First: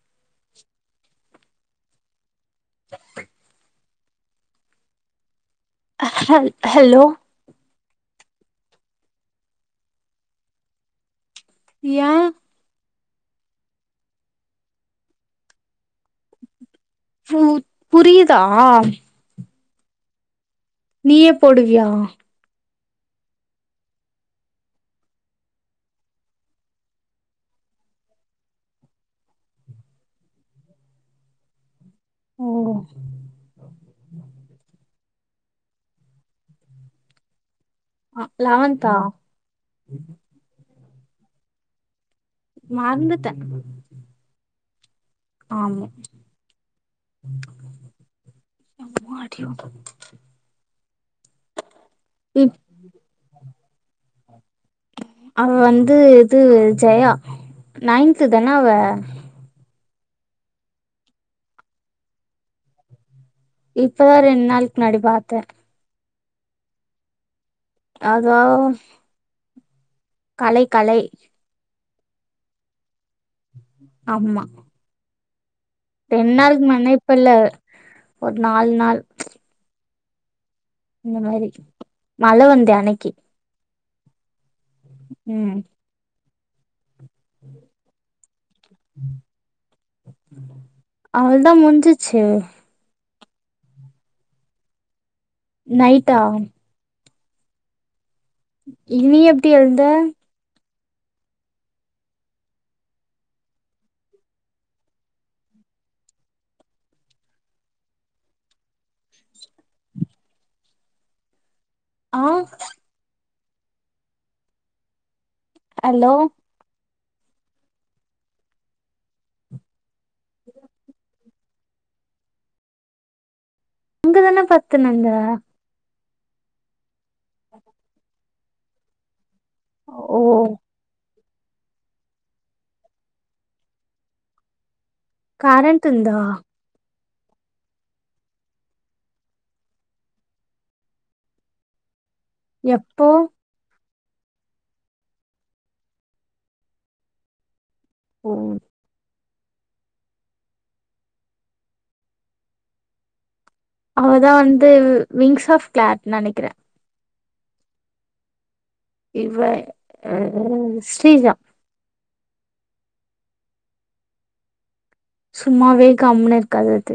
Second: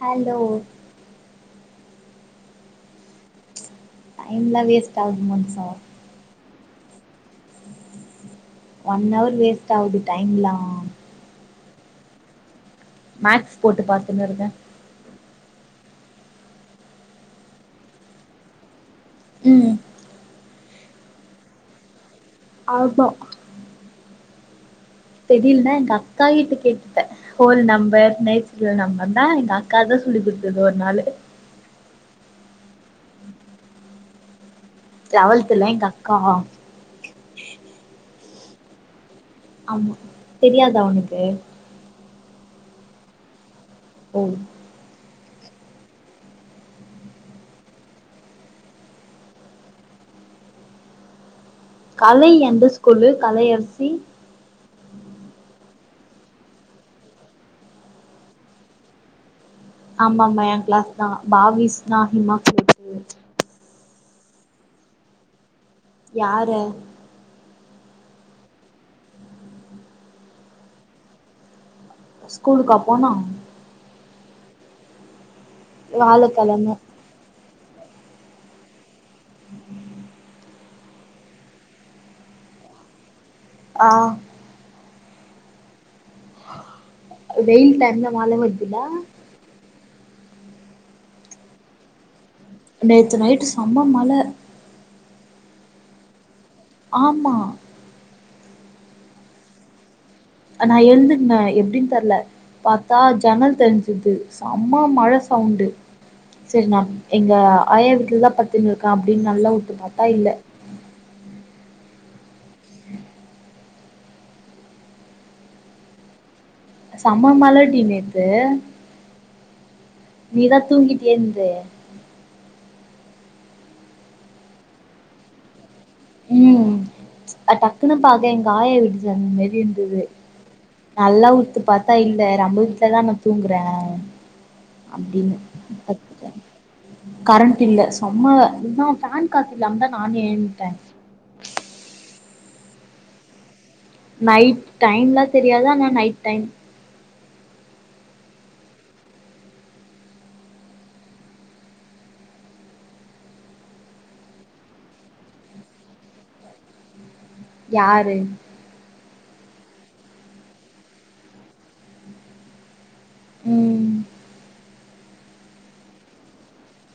hello டைம்லா waste ஆவுது மனுஷா அல் ஹலோ ஒன் அவர் வேஸ்ட்டாகுது டைம்லா ஏ மேக்ஸ் போட்டு பாத்துனு இருக்க பு புரியுதா ம் நீயே போடுவியா ஆமா தெரியலன்னா எங்க அக்கா கிட்ட கேட்டுபே ஹோல் நம்பர் நைச்சல் நம்பர் நா எங்கக்கா தா சொல்லி குடுத்தது ஒருனாலு ஓ லவல்த்துலா எங்கக்கா ஆ லவன்ந்தா ஆமா தெரியாதா உனக்கு மறந்துட்டே ஓ ஆமா அம்மாடியோ கலை எந்த ஸ்கூல்லு கலையரசி அவ வந்து இது ஜெயா நைன்த் தான அவ ஆமாமா எ கிளாஸ் தா பாவிஸ்தா அதிகமா இப்பதா ரெண்ட் நாளைக்கு முன்னாடி பாத்தே யார அதுவா கலை கலை ஸ்கூலுக்கா போனா ஆமா ரெண்டு நாக்கு வியாழக்கெழம முன்னாடின்னா இப்ப இல்ல ஒரு நாலு நாள் இந்த மாரி மழ வந்து அன்னைக்கு ஆ ம் வெயில் தறந்த மழ வருதுல அவ்ளதா மூஞ்சிச்சே நேத்து நைட்டு சம்ம மழ நைட்டா ஆமா இது எப்டி எழுத நா எழுதுக்கன்னே எப்படினு தெர்ல பாத்தா ஜன்னல் தெரிஞ்சது சம்ம மழ சவ் ண்டு சரி நா எங்க ஆயா வீட்டுல தா பத்துன்னு இருக்கே அப்படின்னு நல்லா உத்து பாத்தா இல்ல ஆ அலோ செம்ம மழடி நேத்து நீதா தூங்கிட்டியேந்த இங்கதானே பத்துநுந்த ம் டக்குனுு பாக்க எங்க காய விட்டுலருந்தா மாரி இருந்தது ஓ நல்லா உத்து பாத்தா இல்ல நம்ப வீட்டுலதா நா தூங்குறே அப்படின்னு கரண்ட் இருந்தா பத்துக்க கரண்ட் இல்ல செம்ம இல்லா பேன் காத்து இல்லாம தான் நானு ஏந்துட்டே எப்போ நைட் டைம் எலாம் தெரியாது ஆனா நைட் டைம் ம் அவதா வந்து விங்ஸ் ஆப் கிளாட்னு நினைக்கிறே யாரு இவா ஸ்ரீஜா ம் சும்மாவே கம்னு இருக்காது அது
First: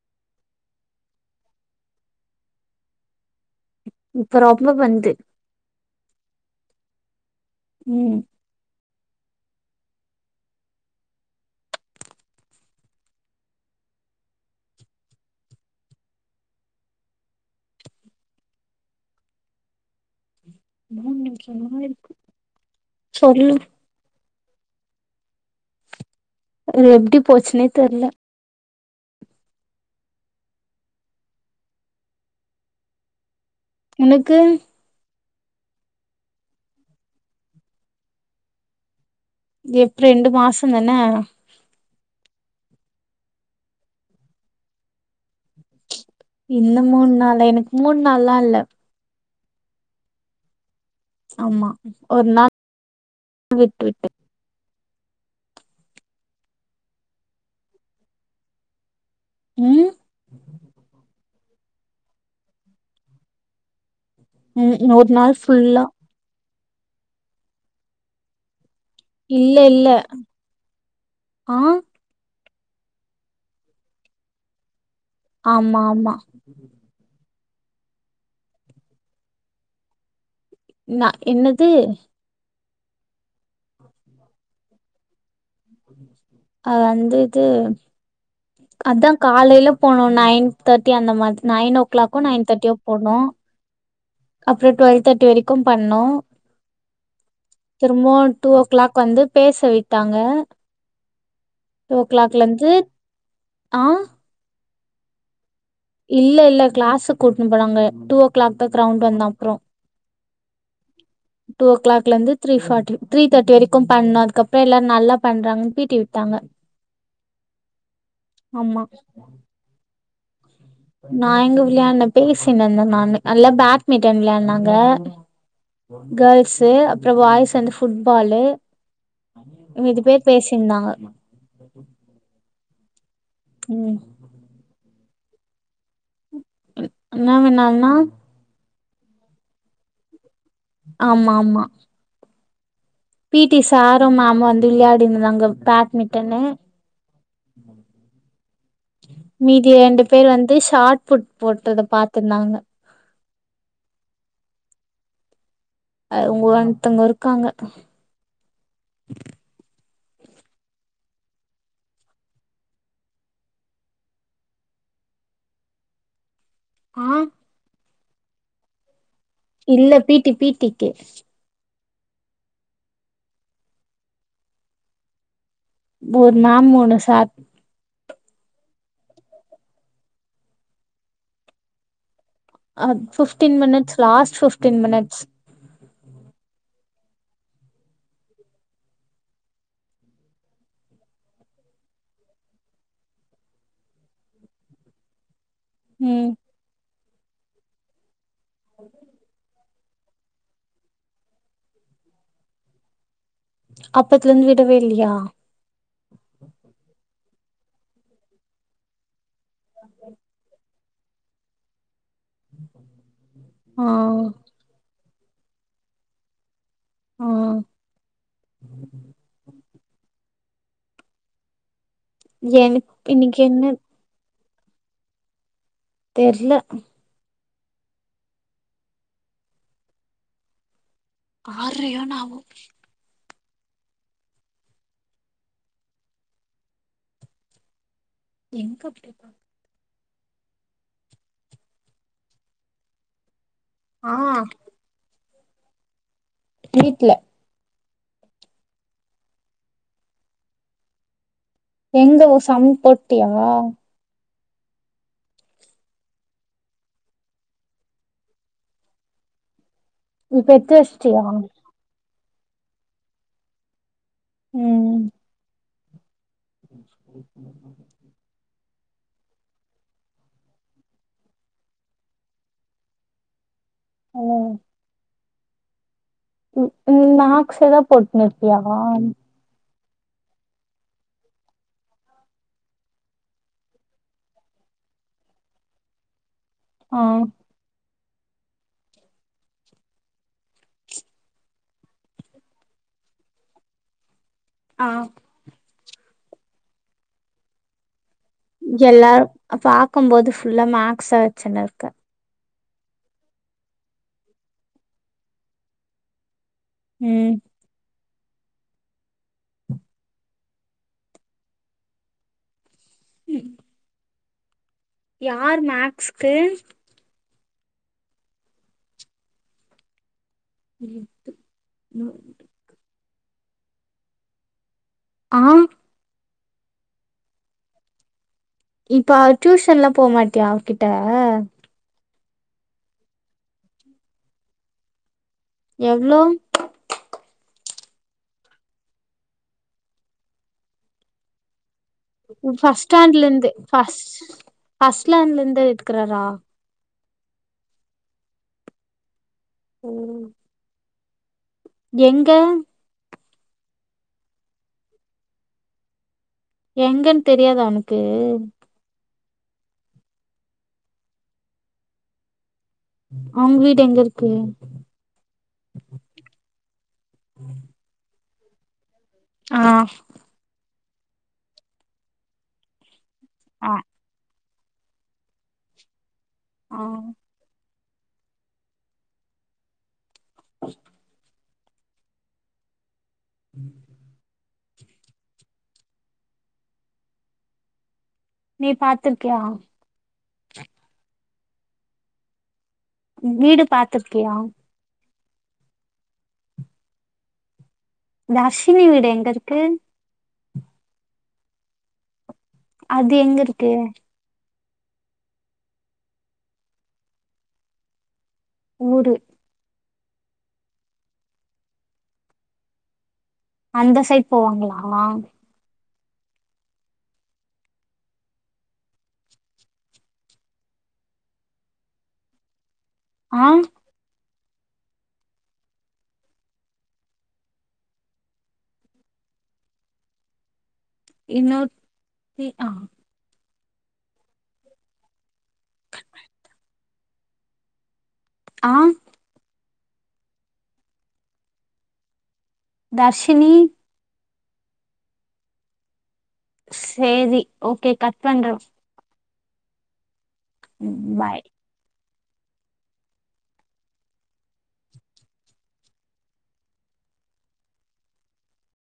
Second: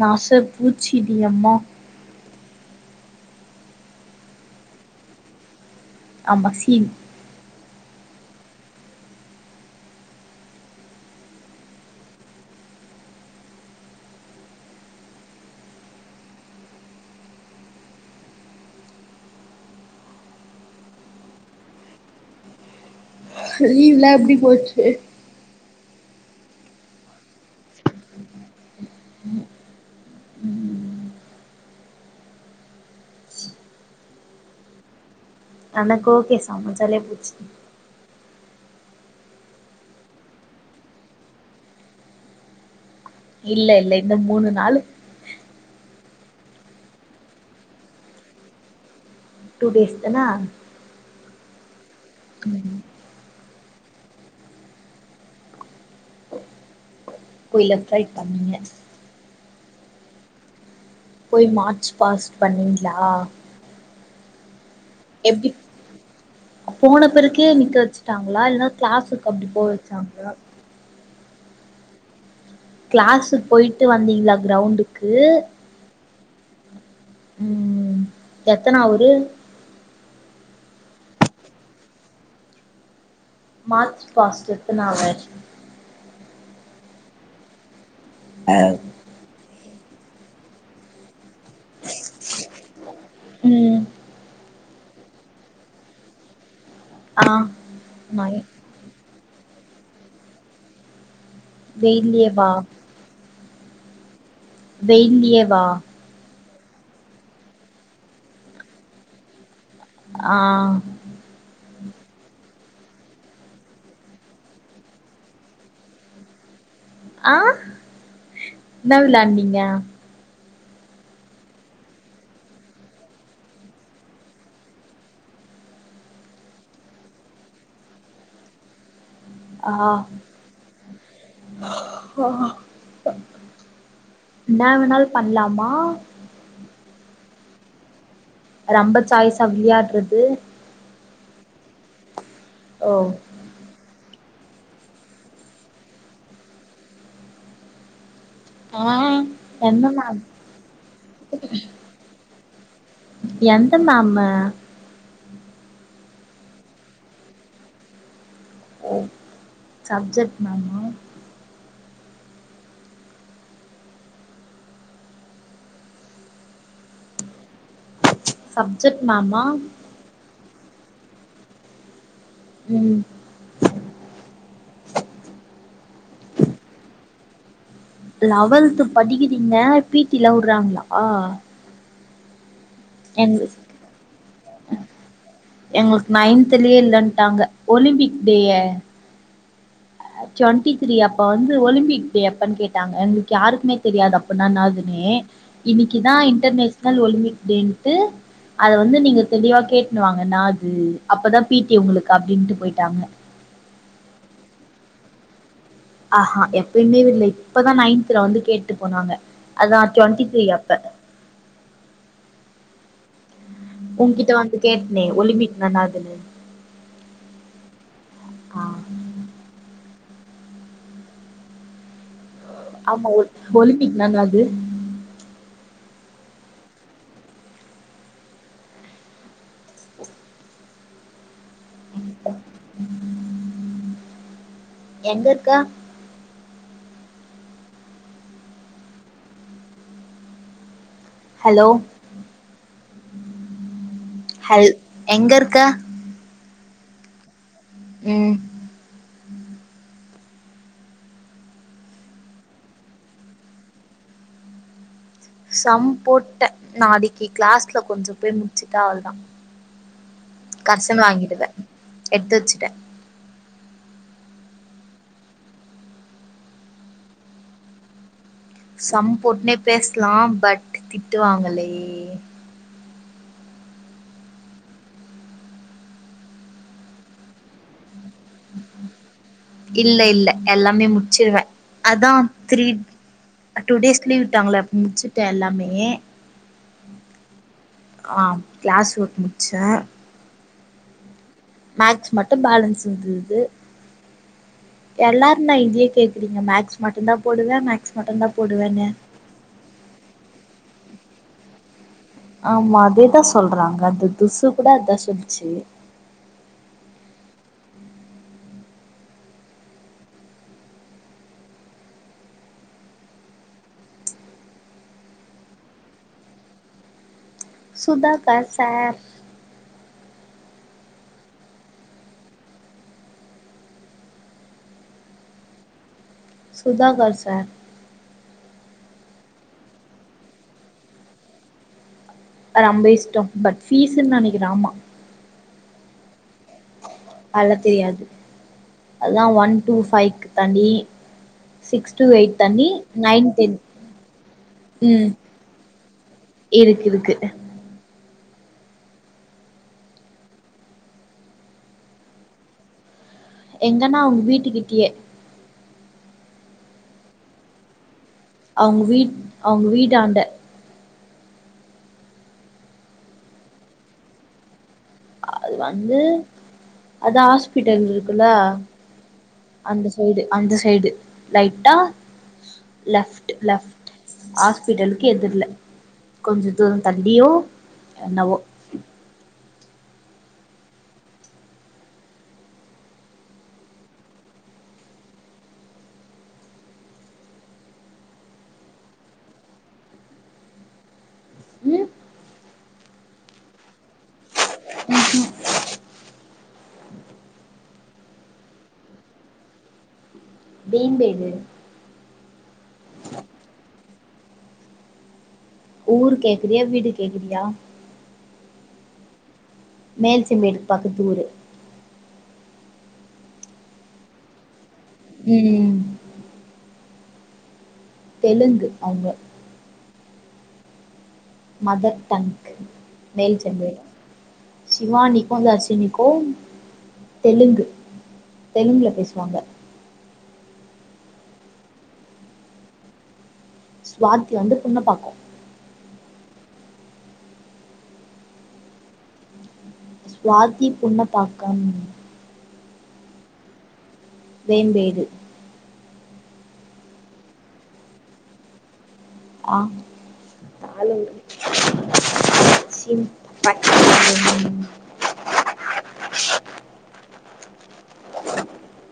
நாசை பூச்சிடி அம்மா இப்ப ரொம்ப பன்து ஆமா சீன் ம் [unintelligible] இருக்கு சொல்லு லீவ்ல லா எப்படி போச்சு அது எப்படி போச்சுன்னே தெர்ல உனக்கு எனக்கு ஓகே செம ஜாலியா போச்சு எப்ப ரெண்டு மாசம் தானே இல்ல இல்ல இந்த மூணு நாளு இன்னும் மூணு நாள்ல எனக்கு மூணு நாள்ல்லா இல்ல டூ டேஸ் தன ஆமா ஒரு நாள் விட்டு விட்டு கோயில பிரை பண்ணே ம் போய் மார்ச் பாஸ்ட் பண்ணீங்லா ம் ஒரு நாள் புல்லா போன பிருக்கே நிக்க வச்சுட்டாங்களா இல்லைன்னா கிளாஸக்கு அப்படி இல்ல போய இல்ல வச்சாங்களா ஆ கிளாஸ்க்கு போயிட்டு வந்தீங்களா கிரயுண்டுக்கு ஆமா ஆமா ம் எத்தனா அவறு என்ன என்னது மார்ச் பஸ்டு நிறுத்தனங்க அ வந்து இது அதா காலையில போனும் நைன் தேர்ட்டி அந்த மாரி நைன் ஓ கிளாக்கோ நைன் தேர்டியோ போகணு ம் அப்புறம் டுவெல்வ தேர்ட்டி வரைக்கு பண்ணோ ஆ திரும்பவு நை டூ ஓ கிளாக் வந்து பேச விட்டாங்க டூ ஓ வெயில்லயே கிளாக்ல வா இருந்து ஆ வெய்லியே வா இல்ல இல்ல கிளாஸ கூட்டினனு போனாங்க டூ ஓ கிளாக் தா கிரௌண்ட் வந்த அப்புறம் ஆ டூ ஓ கிளாக்ல இருந்து த்ரீ தெர்டி த்ரீ தேர்டி வரைக்கும் பண்ணன அது அறம் எல்லாம் நல்லா பண்றாங்கு பீடி விட்டாங்க ஆ ஆமா என்ன விளாண்டிங்க நா எங்க விளையாடுனே பேசினினந்த நானு எல்லா பேட்மிண்டன் விளையாடுனாங்க கேர்ள்ஸ் அப்புறம் பாய்ஸ் வந்து புட்பாலு ஆ மிதி பேர் பேசியிருந்தாங்க ம் என்ன வேணாலு பண்ணலாமா நா வேணான்னா ரம்ப சாய்ஸா விளியாட்றது ஆமா ஆமா ஓ பி டி சார் ப்றோ மாமாந்து விளையாடினுந்தாங்க பேட்மிட்டனு ஆ மீதி எந்த ரெண்டு மேம் பேர் வந்து ஷார்ட் புட் போட்டத பாத்திந்தாங்க எந்த மேமு அ ஒன்த்தங்க இருக்காங்க சப்ஜெக்ட் மேமூ ஆ சப்ஜெக்ட் மேமா இல்ல பீ டி பீ டி க்கி ம் ஒர் மேம் ஒன்னு சார் லவல்த்து படிக்கிறீங்க பீ டி லா உட்றாங்களா அ எங்கு fifteen minutes last fifteen minutes எங்ளுக்கு நைன்த்லயே இல்லன் ட்டாங்க ஒலிம்பிக் டே டொண்டி த்ரீ அப்ப வந்து ஒலிம்பிக் டே எப்பன் கேட்டாங்க எங்ளுக்கு யாருக்குமே தெரியாது அப்பன்னா என்னாதுனு னே இன்னிக்கிதா ம் இன்டர்நேஷ்னல் ஒலிம்பிக் டேன்ட்டு அத வந்து நீங்க தெளிவா கேட் னுவாங்க நாது அப்பதா பீ டி உங்ளுக்கு அப்டின்ட்டு போயிட்டாங்க அப்பத்லேந்து விடவே இல்லியா ஆஹா எப்பயுமே விட்ல இப்பதா நைன்த்துல வந்து கேட்டு போனாங்க அதான் டுவெண்ட்டி த்ரீ அப்ப ஆ னே ஒலிம்பிக்னா என்னாதுனு ஆ ஆ எனக்கு ஆமா ஒல் இன்னைக்கு என்ன ஒலிம்பிக்னா என்னாது தெர்ல ஆறயோ நாமுக்கே எங்கருக்க எங்கப்டி ஹலோ ஆ ஹல் எங்கர் க்க வீட்ல ம் எங்க ஒ சம் போட்டியா சம் போட்டே நாளிக்கி க்ளாஸ்ல கொஞ்சோ போய் முச்சிட்டா அவ்ள்தா இப்ப எத்து கர்சன் வச்ட்டியா வாங்கிடுவே எத்து வச்சுட்டே ம் [inaudible] சம் போட்னே பேசுலா பட் திட்டுவாங்களே ஆ ம்க்ம் மேக்ஸேதா போட்னுருக்கியா இல்லல்லே எல்லாமே முச்சிருவே அதா த்ரீ டூ டேஸ் லீவ் விட்டாங்ல அப்ப முச்சுட்டே எல்லாமே ஆ ஆ கிளாஸ் ஒர்க் முச்சே மேக்ஸ் மட்டு பேலன்ஸுந்துது ஆ எல்லார்னா இதே கேக்குறீங்க மேக்ஸ் மட்டுந்தா போடுவே மேக்ஸ் மட்டுந்தா போடுவேன்னு எல்லா பாக்கும்போது ஃபுல்லா மேக்ஸா வச்சுன்னுருக்கே ஆமா அதேதா சொல்றாங்க அது துசு கூட அதான் சொல்ச்சு ம் ம் யார் மேக்ஸ்க்கு சுதாக்கா சார் [inaudible] ஆ சுதாகர் சார் இப்ப டியூஷன்லா போமாட்டியா அவர் கிட்ட அது அம்ப இஷ்டம் பட் பீஸ்னுு நினைக்கிற ஆமா எவ்ளோ அல்லா தெரியாது அதான் ஒன் டூ ஃபைவ்க்கு தனி சிக்ஸ் டு எய்த் தனி ஃபஸ்ட் ஸ்டாண்ட்ல நைன் இருந்து டென் ஃபஸ்ட் ஃபஸ்ட் ம் ஸ்டாண்ட்ல இருந்து எடுக்கறாரா இருக்கு இருக்கு ம் எங்க எங்கன்னா அவுங்க வீட்டுக்கிட்டயே எங்கன்னு தெரியாத உனுக் அவங்க வீட் அவங்க வீட்டாண்ட அவுங்க வீடு எங்க இருக்கு அது வந்து அதான் ஹாஸ்பிட்டல் இருக்குல்ல ஆ அந்த சைடு அந்த சைடு ரைட்டா லெஃப்ட் ஆ லெஃப்ட் ஆ ஹாஸ்பிட்டலுக்கு எதிர்ல கொஞ்ச தூர ஆ தள்ளியோ என்னவோ அ உம் நீ பாத்ருக்கியா ம் வீடு பாத்ருக்கியா தர்ஷினி வீடு எங்க இருக்கு பெயின்வேடு அது எங்க இருக்கு ஊரு கேக்குறியா வீடு கேக்குறியா ஊரு மேல்சிம்பெடுக்கு பக்கத்தூரு அந்த சைட் போவாங்களா ம் தெலுங்கு அவுங்க மதர் டங்க் மேல் ஆ செம்பேடு சிவானிக்கு தர்ஷினிக்கு தெலுங்கு தெலுங்குல பேசுவாங்க இன்னொத்தி ஆ சுவாதி வந்து புன்னப்பாக்க ஆ சுவாதி புன்னப்பாக்கம் தர்ஷினி வேம்பேடு சேரி ஓகே கட் பண்றோ ஆ [inaudible] பாய் [unintelligible] பாய்